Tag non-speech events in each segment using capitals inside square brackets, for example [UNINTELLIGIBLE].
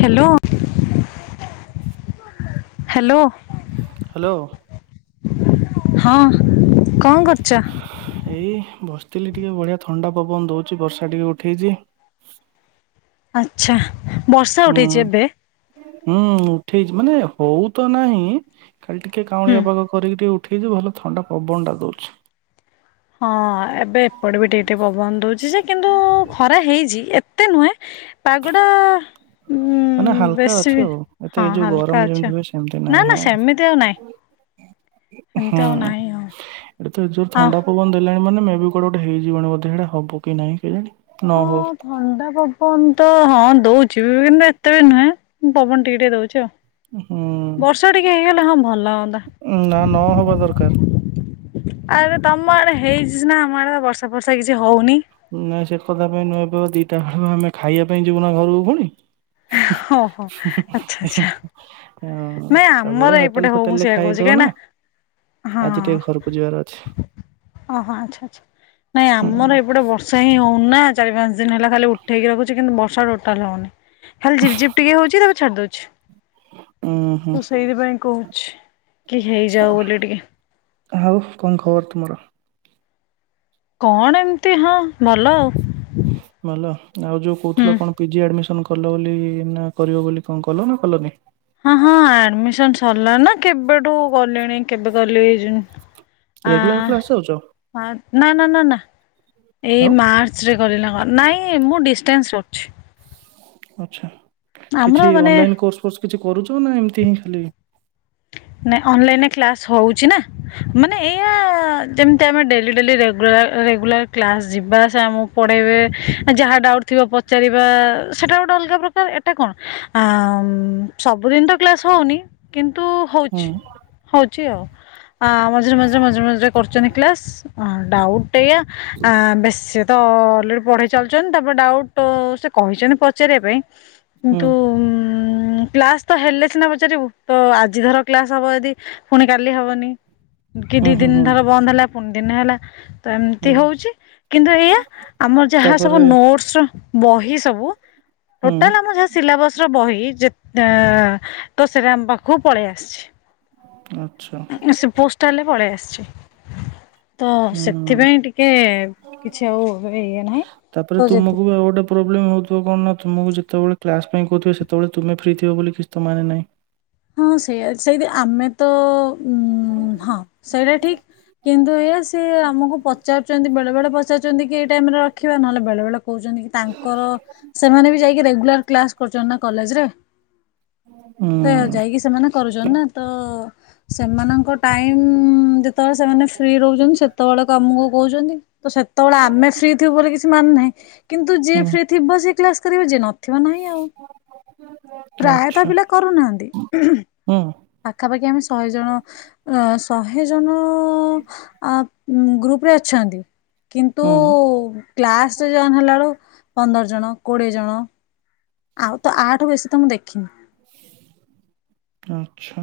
Hello. Hello. Hello ହଁ କଣ କରୁଛ? ଏଇ ବସ୍ଉ ଲି ଟିକେ ବଢିଆ ଥଣ୍ଡା ପବନ ଦଉଛି ବର୍ଷା ଟିକେ ଉଠେଇଛି। ଆଛା ବର୍ଷା ହୁଁ ଉଠେଇଛି ଏବେ। ହୁଁ ଉଠେଇଛି ମାନେ ହଉ ତ ନାହିଁ। ଖାଲି ଟିକେ ହୁଁ। କାଉଁଳିଆ ପାାଗ କରିକି ଟିକେ ଉଠେଇଛୁ ଭଲ ଥଣ୍ଡା ପବନଟା ଦଉଛି। ହଁ ଏବେ ଏପଟେ ବି ଟିକେ ଟିକେ ପବନ ଦଉଛି ଯେ କିନ୍ତୁ ଖରା ହେଇଛିଏ ଏତେ ନୁହେଁ। ପାଗୁଡା ଉ ମାନେ ହାଲକା ବେଶୀ ଅଛି ଆଉ ଏତେ ହଁ ଏ ଯୋଉ ଗରମ ହାଲକା ଯେମିତି ଅଛି ହୁଏ ସେମିତି ନାହିଁ ନା ହଁ ନା ସେମିତି ଆଉ ନାହିଁ। ସେମିତି ଆଉ ହୁଁ। ନାହିଁ ଆଉ ଏଠି ତ ଜୋର ଆଉ ଥଣ୍ଡା ପବନ ଦେଲାଣି ମାନେ ମେ ବି କୁଆଡେ ଗୋଟେଇଯିବଣି ବୋଧେ ଇଡା ହବ କି ନାଇଁ କେ ଜାଣି ହଁ ଥଣ୍ଡା ପବନ୍ ତ ହଁ ଦଉଛି ବି କିନ୍ତୁ ଏତେ ବି ନୁହେଁଁ ପବନ ଟିକେ ଟିକେ ଦଉଛି ଆଉ। ହୁଁ ବର୍ଷା ଟିକେ ହେଇଗଲେ ହଁ ଭଲ ହୁଅନ୍ତା। ନା ନ ହବା ଦରକାର। ଆରେ ତମ ଆଡେ ହେଇଛି ସିନା ଆମ ଆଡେ ତ ବର୍ଷା ବର୍ଷା କିଛି ହଉନି। ନାଇଁ ସେ କଥା ପାଇଁ ନୁହେଁ ଏବେ ଦିଟା ବେଳ ଆମେ ଖାଇବା ପାଇଁ ଯିବୁ ନା ଘରକୁ ପୁଣି। ଓହୋ ଆଛା ଆଛା ହଁ ନାଇଁ ସବୁବେଳେ ଆମର ହୋଟେଲ ଏପଟେ ହଉ ଫୋଟେଲ ମୁ ରେ ସେୟା କହୁଛି। କାହିଁ ଖାଇଦଉନା ନା ହଁ ଆଜି ଟିକେ ଘରକୁ ଯିବାର ଅଛି। ଓହୋ ଆଛା ଆଛା ନାଇଁ ଆମର ଏପଟେ ବର୍ଷ ବର୍ଷାି ହି ହଉନା ଚାରି ପାଞ୍ଚ ଦିନ ହେଲା ଖାଲି ଉଠେଇକିଖୁଛି କିନ୍ତୁ ବର୍ଷା ଟୋଟାଲ ହଉନି। ଖାଲି ଝିପ୍ ଝିପ୍ ଟିକେ ହଉଛି ତାପରେ ଛାଡି ଦଉଛି। ଉୁଁ ହୁଁ ମୁଁ ସେଇଥିପାଇଁ କହୁଛି କି ହେଇଯାଉ ବୋଲି ଟିକେ। ଆଉ କଣ ଖବର ତୁମର? କଣ ଏମିତି ହଁ ଭଲ ଆଉ। ଭଲା ଆଉ ଯୋଉ ହୁଁ। କହୁଥିଲ। କଣ ପିଜି ଆଡମିସନ କ କଲ ବୋଲି ନା କରିବ ବୋଲି କଣ କଲ ନା କଲନି? ହଁ ହଁ ଆଡମିସନ ସରିଲାଣି ନା କେବେଠୁ କଲିଣି। କେବେ କଲି ଜୁ ଆ ରେଗୁଲାର କ୍ଲାସ ଯାଉଛ? ଅଁ ନା ନା ନା ନା ଏଇ ଆଉ ମାର୍ଚ୍ଚ ରେ କରିଲି ହଁ ନାଇଁ ମୁଁ ଡିଷ୍ଟାନ୍ସ କରୁଛି ଆଛା ଆମର କିଛି ମାନେ ଅନଲାଇନ କୋର୍ସ ଫୋର୍ସ କିଛି କରୁଚ? ନା ଏମିତି ହିଁ ଖାଲି ନାଇଁ, ଅନଲାଇନରେ କ୍ଲାସ ହଉଚି ନା। ମାନେ ଏଇଆ, ଯେମତି ଆମେ ଡେଲି-ଡେଲି ରେୁଗୁଲାର ରେଗୁଲାର କ୍ଲାସ ଯିବା-ଆ, ସେ ଆମକୁ ପଢେଇବେ, ଯାହା ଡାଉଟ୍ ଥିବା ପଚାରିବା ସେଟା ଗୋଟେ ଅଲଗ ପ୍ରକାର। ଏଟା କଣ ଆ ଆ ଉଁ ସବୁଦିନ ତ କ୍ଲାସ ହଉନି କିନ ତୁ ହୁଁ ହୋଉଚି ହୋଉ ହୋଉଚି ଆଉ। ହଁ ମଝିରେ ମଝିରେ ମଝିରେ କରୁଚନ୍ତି। କ୍ଲାସ୍ ହଁ ଡାଉଟ୍ ଟା ଏଇଆ ବେଶୀ ତ ଅଲରେଡ଼ି ପଢ଼େଇ ଚାଲିୁଚନ୍ତି ତାପରେ ଡାଉଟ୍। ସେ କହିଛନ୍ତି ପଚାରିବା ପାଇଁ ହୁଁ କିନ୍ତୁ। ଉ କ୍ଲାସ ତ ହେଲେ ସିନା ପଚାରିବୁ ତ ଆଜ ଆଜି ଧର କ୍ଲାସ ହବ ଯେଦି ପୁଣି କାଲି ହବନି। କି ହୁଁ ଦି ହୁଁ ଦିନ ହୁଁ ଧର ବନ୍ଦ ହେଲା ଦିନେ ହେଲା ଏମତି ହୁଁ ହଉଛି ତ କିନ୍ତୁ ଏଇଆ ଆମର ଯାହା ସବୁ ତାପରେ ନୋଟସ ର, ବହି ସବୁ ହୁଁ ଟୋଟାଲ ଆମର ସେ ସିଲାବସ ର ବହି ଯେତେ ତ ସେଟା ଆମ ପାଖ କୁ ପଳେଇ ଆସଛି। ଆଚ୍ଛା ଉ ସେ ପୋଷ୍ଟାଲ ରେ ପଳେଇଆ ସଛି ତ ହୁଁ। ସେଥିପାଇଁ ଟିକେ କିଛି ଆଉ ଇଏ ନାହିଁ ତାପରେ ତ ଜେଦି ତୁମକୁ ଆଉ ଗୋଟେ ପ୍ରୋବ୍ଲେମ ହଉଥିବ କଣ ନା ତୁମକୁ ଯେତେବେଳେ କ୍ଲାସ ପାଇଁ କହୁଥିବେ ସେତେବେଳେ ତୁମେ ଫ୍ରି ଥିବ ବୋଲି କିଛି ତ ମାନେ ନାହିଁ। ହଁ ସେଇଆ ସେଇଥି ଆମେ ତ ଉଁ-ଉ-ଉ, ହଁ ସେଇଟା ଠିକ, କିନ୍ତୁ ଏଇଆ, ସେ ଆମକୁ ପଚାରୁଚନ୍ତି ବେଳେ ବେଳେ ପଚାରୁଚନ୍ତି କି ଟାଇମ ରେ ରଖିବେ, ନହେଲେ ବେଳେବେଳେ କୋହୁଛନ୍ତି କି ତାଙ୍କର, ସେମାନେ ବି ଯାଇକି ରେଗୁଲାର କ୍ଲାସ କରୁଛନ୍ତି ନା କଲେରେ। ହୁଁ ଯାଇକି ସେମାନେ କରୁଚନ୍ତି ନା ତ ସେମାନଙ୍କ ଟାଇମ ହୁଁ ଯେତେବେଳେ ସେମାନେ ଫ୍ରି ରୋହୁଚନ୍ତି, ସେତେବେଳେ କ ଆମକୁ କହୁଛନ୍ତି। ତ ସେତେବେଳେ ଆମେ ଫ୍ରି ଥିବୁ ବୋଲି କିଛି ମାନେ ନାହିଁ, କିନ୍ତୁ ଯିଏ ହୁଁ ଫ୍ରି ଥିବ ସିଏ କ୍ଲାସ କରିବ ଯିଏ ନ ନଥିବ ନାହିଁ ଆଉ, ପ୍ରାୟତଃ ପିଲା କରୁନାହାନ୍ତି। ହୁଁ-ଉ। ପାଖାପାଖି ଆମେ ଶହେ ଜଣ ଶହେ ଜଣ ଆ। ଗ୍ରୁପ ରେ ଅଛନ୍ତି। କିନ୍ତୁ ହୁଁ। କ୍ଲାସରେ ଜଏନ୍ ହେଲା ବେଳୁ ପନ୍ଦର ଜଣ। କୋଡିଏ ଜଣ ଆଉ ତ ଆଠୁ ବେଶୀ ତ ମୁଁ ଦେଖିନି ଆଛା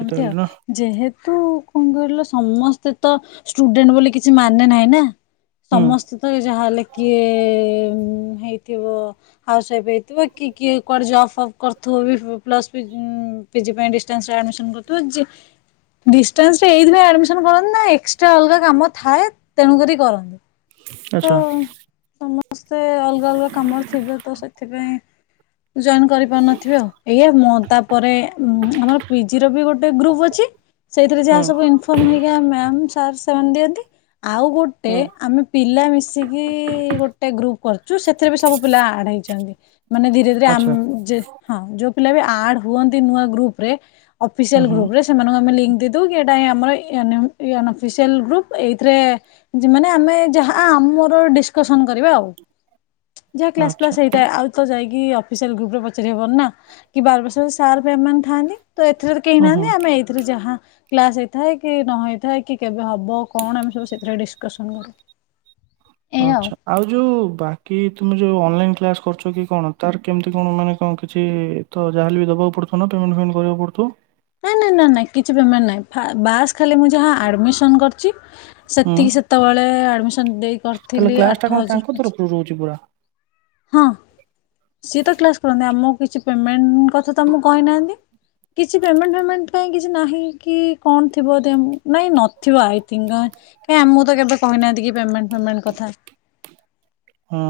ଏମତି ଆଉ ଯେହେତୁ ତୁ କଣ କହିଲୁ ସମସ୍ତେ ତ ଷ୍ଟୁଡେଣ୍ଟ ବୋଲି କିଛି ମାନେ ନାହିଁ ନା ହୁଁ ସମସ୍ତେ ତ ଯାହାହ ହେଲେ କିଏ ହେଇ କିିବ ହାଉସ ୱାଇଫ ଥିବ କି କିଏ କୁଆଡେ ଜବ୍ ଫବ୍ କର ତୁ ବି ଫୁ ପ୍ଲସ୍ ପିଜି ପାଇଁ ଡିଷ୍ଟାଣ୍ଟ ଟା ଏଇଥିପାଇଁ କରନ୍ତି ନା ଏକ୍ସଟ୍ରା ଅଲଗା କାମ ଥାଏ ତେଣୁ କରି କରନ୍ତି। ତ ଆଚ୍ଛା ସମସ୍ତେ ଅଲଗା ଅଲଗା କାମରେ ଥିବେ ତ ସେଥିପାଇଁ। କରିପାରୁନଥିବ ଆଉ ଏ ତାପରେ ଆମର ପିଜି ର ବି ଗୋଟେ ଗ୍ରୁପ ଅଛି ସେଇଥିରେ ହୁଁ ଯାହା ସବୁ ଇନର୍ ହେଇ ସ ସେମାନେ ଦିଅନ୍ତି। ଆଉ ଗୋଟେ ହୁଁ ଆମେ ପିଲା ମିଶିକି ଗୋଟେ ଗ୍ରୁପ୍ କରୁଛୁ ସେଥିରେ ବି ସବୁ ପିଲା ଆଡ଼ ହେଇଛନ୍ତି। ମାନେ ଧୀରେ ଧୀରେ ଆ ଆଚ୍ଛା ହଁ ଯୋଉ ପିଲା ବି ଆଡ ହୁଅନ୍ତି ନୂଆ ଗ୍ରୁପ ରେ ହୁଁ ଅଫିସିଆଲ ହୁଁ ଗ୍ରୁପରେ ସେମାନଙ୍କୁ ଆ ଲଙ୍କ କିଟା ହ ଆମର ଗ୍ରୁପ ଏଇଥିରେ ମାନେ ଆମେ ଯାହା ଆମର ଡିସକସନ କରିବା ଆଉ ଯାହା କ୍ଲାସ ଆଚ୍ଛା ପ୍ଲାସ ହେଇଥାଏ ଆଉ ତ ଯାଇକି କି ଅଫିସିଆଲ ଗ୍ରୁପ ରେ ପଚାରି ହବନ ନା କି ବାର ବର୍ଷରେ ସାର୍ ଏମାନେ ଥାଆନ୍ତି। ତ ଏଥିରେ ତ କେହି ହୁଁ ହୁଁ ନାହାନ୍ତି ଆମେ ଏଇଥିରୁ ଯାହା କ୍ଲାସ ହେଇଥାଏ କି ନ ହେଇଥାଏ କି କେମତି ହବ କଣ ଆମେ ସବୁ ସେଥିରେ ଆକଷନ କରୁ ଆଛା ଆଉ ଯୋଉ ବାକି ତମେ ଯୋଉ ଅନଲାଇ କ୍ କରୁ କି କଣ ତାର କେମିତି କଣ ମାନେ କଣ କିଛି ତ ଯାହାେ ବି ଦେବାକୁ ପଡୁଥିବ ପେମେଣ୍ଟ ଫେମେଣ୍ଟ କରିବାକୁ ପଡୁଥିବ। ନାଇଁ ନାଇଁ ନ ନାଇଁ କିଛି ବମାର ନାଇଁ ବାସ୍ ଖାଲି ମୁଁ ଯାହା ଆଡମିସନ କରିଛି। ହୁଁ ଶକ୍ତି କି ସତା ବଳେ ଆଡମି ସନ୍ଦେ ତାହେଲେ କ୍ଲାସ ଟା କଣ ତାଙ୍କ ତରଫରୁ ରହୁଛି ପୁରା ହଁ ସିଏ ତ କ୍ଲାସ କରନ୍ତି ଆମ କିଛି ପେମେଣ୍ଟ କଥା ତ କହିନାହାନ୍ତି କିଟଣ୍ଟ କଁ କିଛି ନାହିଁ କି କଣ ଥିବ ନାଇଁ ନଥିବଇ କ ମୁ ତ କେବେ କହିନାହାନ୍ତି କି ହଁ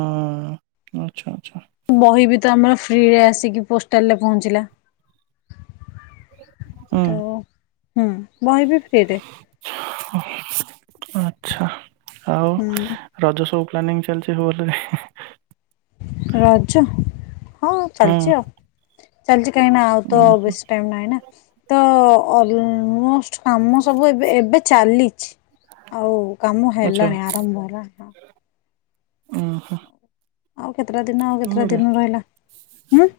ଆଛା ଆଚ୍ଛା ବହି ବି ତ ଆମର ଫ୍ରିରେ ଆସିକି ପୋଷ୍ଟାଲ ରେ ପହଞ୍ଚିଲା ହୁଁ ତ ହୁଁ ବହି ବିି ଫ୍ରିରେ ଆଚ୍ଛା ଆଉ ହୁଁ ରଜ ସବୁ ପ୍ଲାନିଂ ଚାଲଛି ହବ ରଜ ହଁ ଚାଲିଛି ଆଉ ସଜି କାହିଁ ନା ଆଉ ତ ବେଶୀ ଟାଇ ନହିଁ ନା ତ କାମ ସବୁ ଏବେ ଏବେ ଚାଲିଛି ଆଉ କାମ ହେଲାଣି ଆରମ୍ଭ ହେଲା ଓହୋ ଆଉ କେତେଟା ଦିନ ଆଉ କେତେଟା ଦିନ ରହିଲା ହୁଁ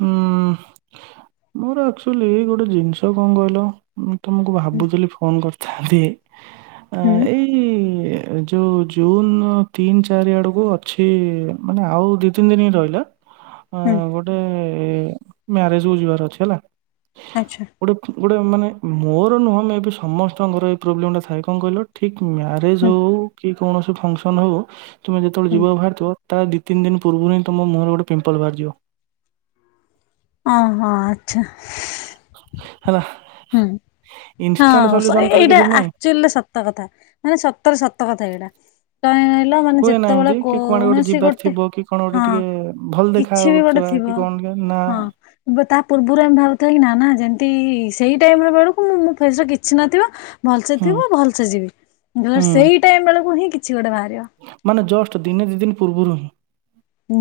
ହୁଁ ମୋର ଆକ୍ଚୁଲି ଗୋଟେ ଜିନିଷ କଣ କହିଲ ତ ମୁଁକୁ ହୁଁ ଭାବୁଥିଲି ଫୋନ କରିଥିଲ ତାଦେ ଅ ହୁଁ ଏଇ ଏ ଯଉ ଜୁନ ତିନି ଚାରି ଆଡ଼କୁ ଅଛି ମାନେ ଆଉ ଦି ତିନି ଦିନ ହିଁ ରହିଲା ଅ ହୁଁ ଗୋଟେ ମ୍ୟାରେଜ ବ ଯିବାର ଅଛି ହେଲା ଆଚ୍ଛା ଗୋଟେ ଗୋଟେ ମାନେ ମୋର ନୁହଁମେ ଏବେ ସମସ୍ତଙ୍କର ଏଇ ପ୍ରୋବ୍ଲେମ୍ଟା ଥାଏ କଣ କହିଲ ଠିକ୍ ମ୍ୟାରଜ ହୁଁ ହଉ କି କୌଣସି ଫଙ୍କସନ ହଉ ତୁମେ ଯେତବେଳେ ହୁଁ ଯିବା ବାହାରଥିବ ତା ଦି ତିନି ଦିନ ପୂର୍ବରୁ ହିଁ ତମ ମୁହଁରେ ଗୋଟେ ପିମ୍ପଲ ବାହାରିଯିବ ଓ ହୋ ଆଛା ହ ହୁଁ ହଁ ସଲ୍ୟୁସନ୍ ତାର ଏଇଟା କିଛି ନାହିଁ। ଆକ୍ଚୁଆଲିରେ ସତ କଥା ମାନେ, ସତରେ ସତ କଥା ଏଇଟା କ କହିଲ ମାନେ ହୁଏ ନାହିଁ ଯେତେବେଳେ କି କି କୁଆଡେ କୌଣସି ଯିବାର ଗୋଟେ ଥିବ କି କଣ ଗୋଟେ ହଁ ଟିକେ ଭଲ ଦେଖା କିଛି ବି ଗୋଟେ ହଉଥିବା ଥିବ କି କଣ ଟିକେ ନା ହଁ ତା ପୂର୍ବରୁ ଆମେ ଭାବୁ କି ନା ନା ଯେ ଦେଇ ସେଇ ଟାଇମ ବେଳକୁ ମୁଁ ମୋ ଫେସରେ କିଛି ନଥିବା ଭଲସେ ହୁଁ ଥିବ ଭଲସେ ଯିବ ନ ହୁଁ ସେଇ ଟାଇମ ବେଳକୁ ହିଁ କିଛି ଗୋଟେ ବାହାରିବ ମାନେ ଜଷ୍ଟ ଦିନେ ଦି ଦିନି ପୁର୍ବରୁ ହିଁ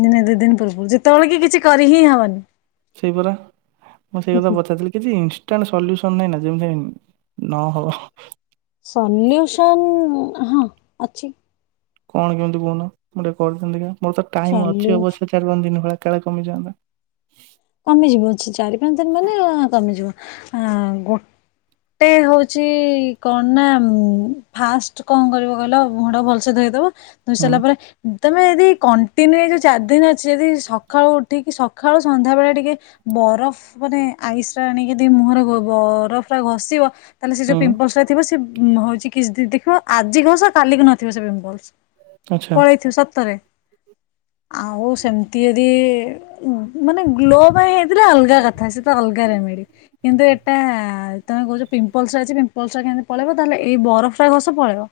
ଦିନେ ଦୁଇ ଦିନ ପୂର୍ବରୁ ଯେତେବେଳେ କି କିଛି କରି ହିଁ ହବନି। ସେଇପରା ମୁଁ ସେଇ କଥା ପଚାରଥିଲି କିଛି ଇନାଣ୍ଟ ସଲ୍ୟୁସନ ନାଇଁ ନା ଯେମିତି ନ ହବ ସଲ୍ୟୁସନ ହଁ ଅଛି। କଣ କେମିତି କହୁନ ଗୋଟେ [UNINTELLIGIBLE] ଦେଖିବା। ମୋର ତ ଟାଇମ୍ ସଲ୍ୟୁ ଅଛି ଅବଶ୍ୟ ଚାରି ପାଞ୍ଚ ଦିନ ଭଳିଆ କାଳେ କମି ଯାବ କମିଯିବ ଅଛି, ଚାରି ପାଞ୍ଚ ଦିନ ମାନେ କମିଯିବ ଆ ଗୋଟେ ହଉଛି କଣ ନା ଫାଷ୍ଟ କଣ କରିବ କହିଲ ମୁହଁ ପାଖକୁ ଭଲସେ ଧୋଇଦବ। ଧୋଇ ହୁଁ ସାରିଲା ପରେ ତମେ ଯଦି କଣ୍ଟ ତିନିରେ ଯୋଉ ଚାରି ଦିନ ଅଛି ଯଦି ସକାଳୁ ଉଠିକି ସକାଳୁ ସନ୍ଧ୍ୟାବେଳେ ଟିକେ ବରଫ ମାନେ ଆଇସ ଟା ଆଣିକି ଦି ମୁହଁରେ ବରଫ ଟା ଘଷିବ ତାହେଲେ ସେ ଯଉ ହୁଁ ପିମ୍ପଲ୍ସ ଟା ଥିବ ମୁହଁ ହଉଛି କିଛିଦିନ ଦେଖିବ ଆଜିି ଘସ କାଲିକି ନଥିବ ସେ ପିମ୍ପଲ୍ସ ଆଚ୍ଛା ପଳେଇଥିବ ସତରେ ଆଉ ସେମତି ଯଦି ମାନେ ଗ୍ଲୋ ପାଇଁ ହେଇଥିଲା ଅଲଗା କଥା ସେ ତ ଅଲଗ ରେମିଡି କିନ୍ତୁ ଏଇଟା ତମେ କହୁଛ ପିମ୍ପଲ୍ସ ଅଛି ପିମ୍ପଲ୍ସ ଟା କେମିତି ପଳେଇବ ତାହେଲେ ଏଇ ବରଫଟା ଘଷ ପଳେଇବ।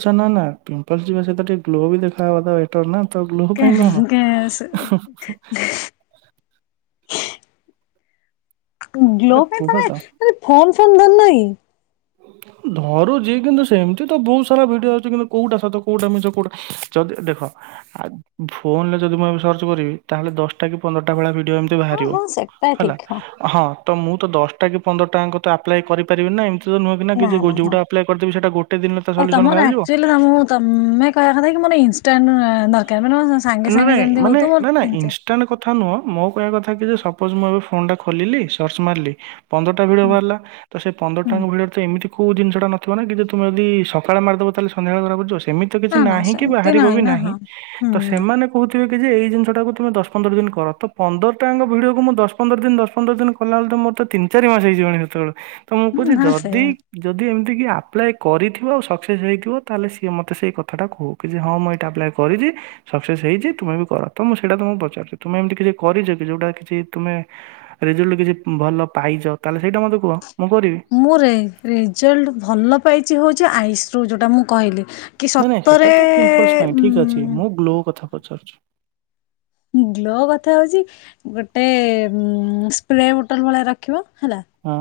ଆଛା ନା ନା ପିମ୍ପଲ୍ସ ଯିବା ସହିତ ଟିକେ ଗ୍ଲୋ ବି ଦେଖା ହବା ତ ମ୍ୟାଟର ନା ତ ଗ୍ଲୋ ପାଇଁ କଣ କେସ କେସ ହି ଗ୍ଲୋ ଆରେ ପାଇଁ କୁହ ତମେ ତ ଫମ ଚନ୍ଦନ ନାହିଁ। ଧରୁଛି କିନ୍ତୁ ସେମିତି ତ ବହୁତ ସାରା ଭିଡିଓ ଅଛି କିନ୍ତୁ କୋଉଟା ସତ କୋଉଟା ମିଛ କୋଉଟା ଯଦି ଦେଖ ଫୋନ ରେ ଯଦି ମୁଁ ଏ ସର୍ଚ୍ଚ କରିବି ତାହେଲେ ଦଶଟା କି ପନ୍ଦରଟା ଭଳିଆ ଭିଡି ଏମିତି ହଁ ବାହାରିବ ହଁ ସେଟା ହେଲା ଠିକ ହଁ ତ ମୁ ତ ଦଶଟା କି ପନ୍ଦରଟାଙ୍କ ତ ଆପ୍ଲାଏ କରିପାରିବିନି ନା ଏମିତି ସେମିତି ତ ନୁହେଁ ବିନା କି ନା ଯିଏ ନା ହଁ ଯୋଉଟା ଆପ୍ଲାଏ କରିଥିବି ସେଟା ଗୋଟେ ଆଉ ଦିନରେ ତମର ବାହାରି ଯିବ। ଆକ୍ଚୁଆଲି ତମକୁ ତମେ କହିବା କଥା କି ମୋର ଇନଷ୍ଟାଣ୍ଟ ଦରକାର ମାନେ ମୋ ସାଙ୍ଗେ ନା ସାଙ୍ଗେ ନାଇଁ ଯେମିତି ହଉଥିବ ମୋର ନା ନା ତିନି ଚାରି ଇନଷ୍ଟାଣ୍ଟ କଥା ନୁହଁ। ମୋ କହିବା କଥା କି ଯେ ସପୋଯ ମୁଁ ଆଉ ଫୋନଟା ଖୋଲିଲି ସର୍ଚ୍ଚ ମାରିଲି ପନ୍ଦରଟା ଭିଡିଓ ହୁଁ ବାହାରିଲା ତ ସେ ପନ୍ଦରଟା ହୁଁ ତମ ଭିଡିଓରେ ତ ଏମିତି କେଉଁଦିନିଷଟା ନ ଥିବନା କିନ୍ତ ତୁମେ ଯଦି ସକାଳେମାରିଦବ ତାହାଲେ ସନ୍ଧ୍ୟାଳେ ଘରେ ପହଞ୍ଚି ସେମିତି ତ କିଛି ନା ନା ନାହିଁ କି ସେମିତି ବାହାରିବ ବି ନା ନାହିଁ ହଁ ହୁଁ ତ ନା ସେମାନେ କହୁଥିବେ ଯେ ଏଇ ଜିନିଷ ଟାକୁ ତମେ ଦଶ ପନ୍ଦର ଦିନ କର ତ ପନ୍ଦର ଟାଙ୍କ ଭିଡିଓକୁ ମୁଁ ଦଶ ପନ୍ଦର ଦିନ ଦଶ ପନ୍ଦର ଦିନ କଲା ବେଳେ ତ ମୋର ତ ତିିନି ଚାରି ମାସ ହେଇଯିବଣି ସେତେବେଳେ ତ ହଁ ଯଦି ସେଇଆ ଯଦି ଏମତି ଯଦି କିିଏ ଆପ୍ଲାଏ କରିଥିବ ଆଉ ସକ୍ସେସ୍ ହେଇଥିବ ତାହେଲେ ସିଏ ମତ ସେ କଥାଟା କହୁ କି ହଁ ମୁଁ ଏଇଟା ଆପ୍ଲାଏ କରିଛି ସକ୍ସେସ୍ ହେଇଛି ତୁମେ ବି କର ତ ମୁଁ ସେଇଟା ତମକୁ ପଚାରୁଛି ତୁମେ ଏମିତି କିଛି କରିଛ କି ଯୋଉଟା କିଛି ତୁମେ ରିଜଲ୍ଟରୁ କିଛି ଭଲ ପାଇଛ ତାହେଲେ ସେଇଟା ମୋତେ କୁହ ମୁଁ କରିବି। ମୋ ରେ ରେଜଲ୍ଟ ଭଲ ପାଇଛି ହେଉଛି ଆଇସ ରୁ ଯେଉଁଟା ମୁଁ କହିଲି। କି ନାଇଁ ନାଇଁ ସତରେ ହେଟା ତ ପିମ୍ପଲସ ପାଇଁ ଠିକ୍ ଅଛି ଉଁ ମୁଁ ଗ୍ଲୋ କଥା। ପଚାରୁଛି। ଗ୍ଲୋ କଥା ହଉଛି ଗୋଟେ ଉ ସ୍ପ୍ରେ ବୋଟଲ ଭଳିଆ ରଖିବ। ହେଲା ହଁ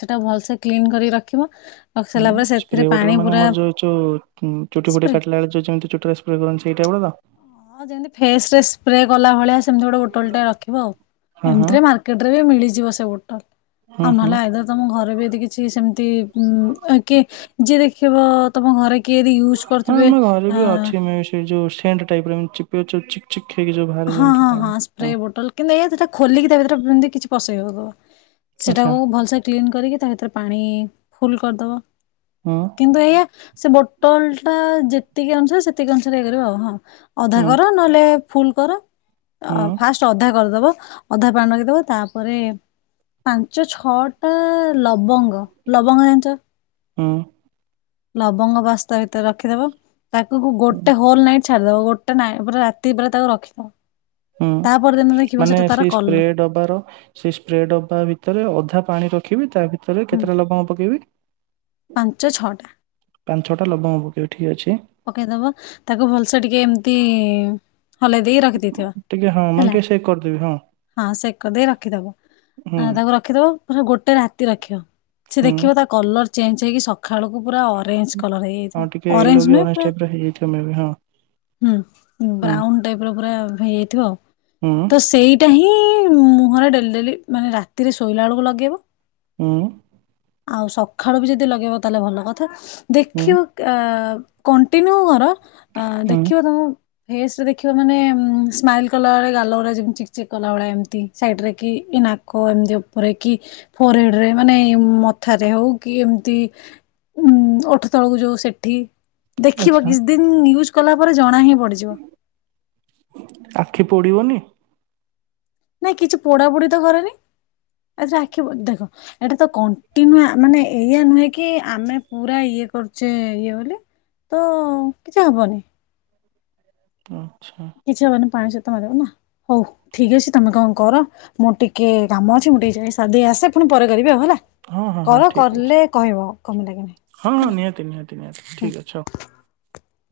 ସେଟା ଭଲସେ କ୍ଲିନ କରି ରଖିବ। ରଖି ସାରିଲା ହଁ ପରେ ସେଥିରେ ସ୍ପ୍ରେ ପାଣି ବୋଟଲ ମାନେ ପୁରା ଆମର ଯୋଉ ଏଉ ଚୁଟି ଫୁଟି ସ୍ପ୍ରେ କାଟିଲା ବେଳେ ଯୋଉ ଯେମିତି ଚୁଟିରେ ସ୍ପ୍ରେ କରନ୍ତି ସେଇଟା ଗୁଡା ତ ହଁ ଯେମିତି ଫେସ ରେ ସ୍ପ୍ରେ କଲା ଭଳିଆ। ସେମତି ଗୋଟେ ବୋଟଲ ଟା ରଖିବ ଆଉ ହଁ ହଁ ଏମିତିରେ ମାର୍କେଟ ରେ ବି ମିଳିଯିବ ସେ ବୋଟଲ ହୁଁ ଆଉ ହୁଁ। ନହେଲେ ଆଇଦର ତମ ଘରେ ବିି କିଛି ସେମିତି ହୁଁ କିଏ ଯିଏ ଦେଖିବ ତମ ଘରେ କିଏ ଯଦି ୟୁଜ୍ କରୁଥିବେ ଆଁ। ଏମଟା ଟାଇପ୍ ର ଚିପିଲେ ଯୋଉଁ ଚିପ ଚିପ ହଁ ହଁ ହଁ ସ୍ପ୍ରେ ବୋଟଲ କିନ୍ତୁ ଏ ଏଟା ଖୋଲିକି ତା ଭିତରେ ପୁରେଇ କିଛି। ପସେଇ ହେବ। ଆଚ୍ଛା ସେଇଟାକୁ ଭଲସେ କ୍ଲିନ କରିକି ତା ଭିତରେ ପାଣି ଫୁଲ କରିଦବ। ହୁଁ କିନ୍ତୁ ଏୟା। ସେ ବୋଟଲଟା ଯେତିକି ଅନୁସାରେ ସେତିକି ଅନୁସାରେ କରିବ ଆଉ ହଁ। ଅଧା ହୁଁ କର ନହେଲେ ଫୁଲ କର ଆ ହୁଁ ଫାଷ୍ଟ ଅଧା କରିଦବ। ଅଧା ପାଣି ରଖିଦବା ତାପରେ ପାଞ୍ଚ ଛଅ ଟା ଲବଙ୍ଗ ଲବଙ୍ଗ ଜାଣିଛ। ହଁ ଲବଙ୍ଗ ତା ଭିତରେ ରଖିଦେବ। ତାକୁ ହୁଁ ଗୋଟେ ହୋଲ ନାଇଟ୍। ଛାଡ଼ିଦବ ଗୋଟେ ନାଇଁ ପୁରା ରାତି ପୁରା ତାକୁ ରଖିବ। ହୁଁ ମାନେ ସେଇ କଲର ସ୍ପ୍ରେ ଡବାର ସେ ସ୍ପ୍ରେ ଡବା ଭିତରେ ଅଧା ପାଣି ରଖ। ରଖିବି ତା ଭି ତାଠାରେ ହୁଁ କେତେଟା ଲବଙ୍ଗ ପକେଇବି। ପାଞ୍ଚ ଛଅଟା। ଛଟା ଲଙ୍ଗବକ ଠିକ ଅଛି। ପକେଇଦବା ତାକୁ ଭଲସେ ଟିକେ ଏମତି। ହଲେଇ ଦେଇକି ରଖିଦେଇେଇଥିବ ଟିକେ ହଁ ମାନେ ହେଲା ଟିକେ ସେକ୍ କରିଦେବି ହଁ ହଁ ସେକ ଦେଇେଇ ରଖିଦବ ହୁଁ। ତାକୁ ରଖିଦବ। ମ ଗୋଟେ ରାତି ରଖିବ। ସେ ହୁଁ ଦେଖିବ ତା କଲର ଚେଞ୍ଜ ହେଇକି ସକାଳୁକୁ ପୁରା ଅରେଞ୍ଜ କଲର ହଁ ଏଇଇ ଟିକେ ୟେଲୋ ଅରେଞ୍ କି ଅରେଞ୍ଜ ନୁହଁ। ଟାଇପର ହେଇଯାଇଥିବ ମେ ବି ହଁ ହଁ ହୁଁ। ବ୍ରାଉନ୍ ଟାଇପ ର ପୁରା ହେଇଯାଇଥିବ ଆଉ ହୁଁ ତ ସେଇଟା ହିଁ ମୁହଁରେ ଡେଲି ଡେଲି ମାନେ ରାତିରେ ଶୋଇଲା ବେଳକୁ ଲଗେଇବ ହଁ ଆଉ ସକାଳୁ ବି ଯଦି ଲଗେଇବ ତାହେଲେ ଭଲ କଥା ହୁଁ ଦେଖୁ କଣ୍ଟିନ୍ୟୁ କର ଆ ହୁଁ ଦେଖିବ ତମ ଫେସ ରେ ଦେଖିବ ମାନେ ସ୍ମାଇଲ କଲା ବେଳକୁ ଗାଲ ରା ଯେମତି ଚିକ ଚିକ କଲା ଭଳିଆ ଏମତି ସାଇଡରେ କି ନାକ ଏମି ଉପରେ କି ଫୋରହେଡରେ ମାନେ ମଥାରେ ହଉ କି ଏମିତି ଉ ଅଠ ତଳକୁ ଯୋଉ ସେଠି ଦେଖିବ ଆଚ୍ଛା କିଛି ଦିନ ୟୁଜ କଲା ପରେ ଜଣା ହେବ ଆଖି ପଡିବନି ନାଇଁ କିଛି ପୋଡାପୋଡି ତ କରେନି ଆ ଆଖୀ ଦେଖ ଏଇଟା ତ କଣ୍ଟିନ୍ୟୁ ମାନେ ଏଇଆ ନୁହେଁ କି ଆମେ ପୁରା ଇଏ କର ସେ ଇଏ ବୋଲି ତ କିଛି ହବନି ହଁ କିଛି ହବନି ପାଞ୍ଚ ସତ ତମେ ଦେବ ନା ହଉ ଠିକ ଅଛି ତମେ କଣ କର ମୁଁର ଟିକେ କାମ ଅଛି ମୁଁ ଟିକେ ଯାଇଧ ଆସେ ପୁଣି ପରେ କରିବି ଆଉ ହେଲା ହଁ ହଁ ହଁ କର ଠିକ ଅଛି କରଲେ କହିବ କମିଲା କି ନାହିଁ ହଁ ହଁ ହେଲା ନିହାତି ନିହାତି ନିହାତି ହୁଁ। ଠିକ ଅଛି ହଉ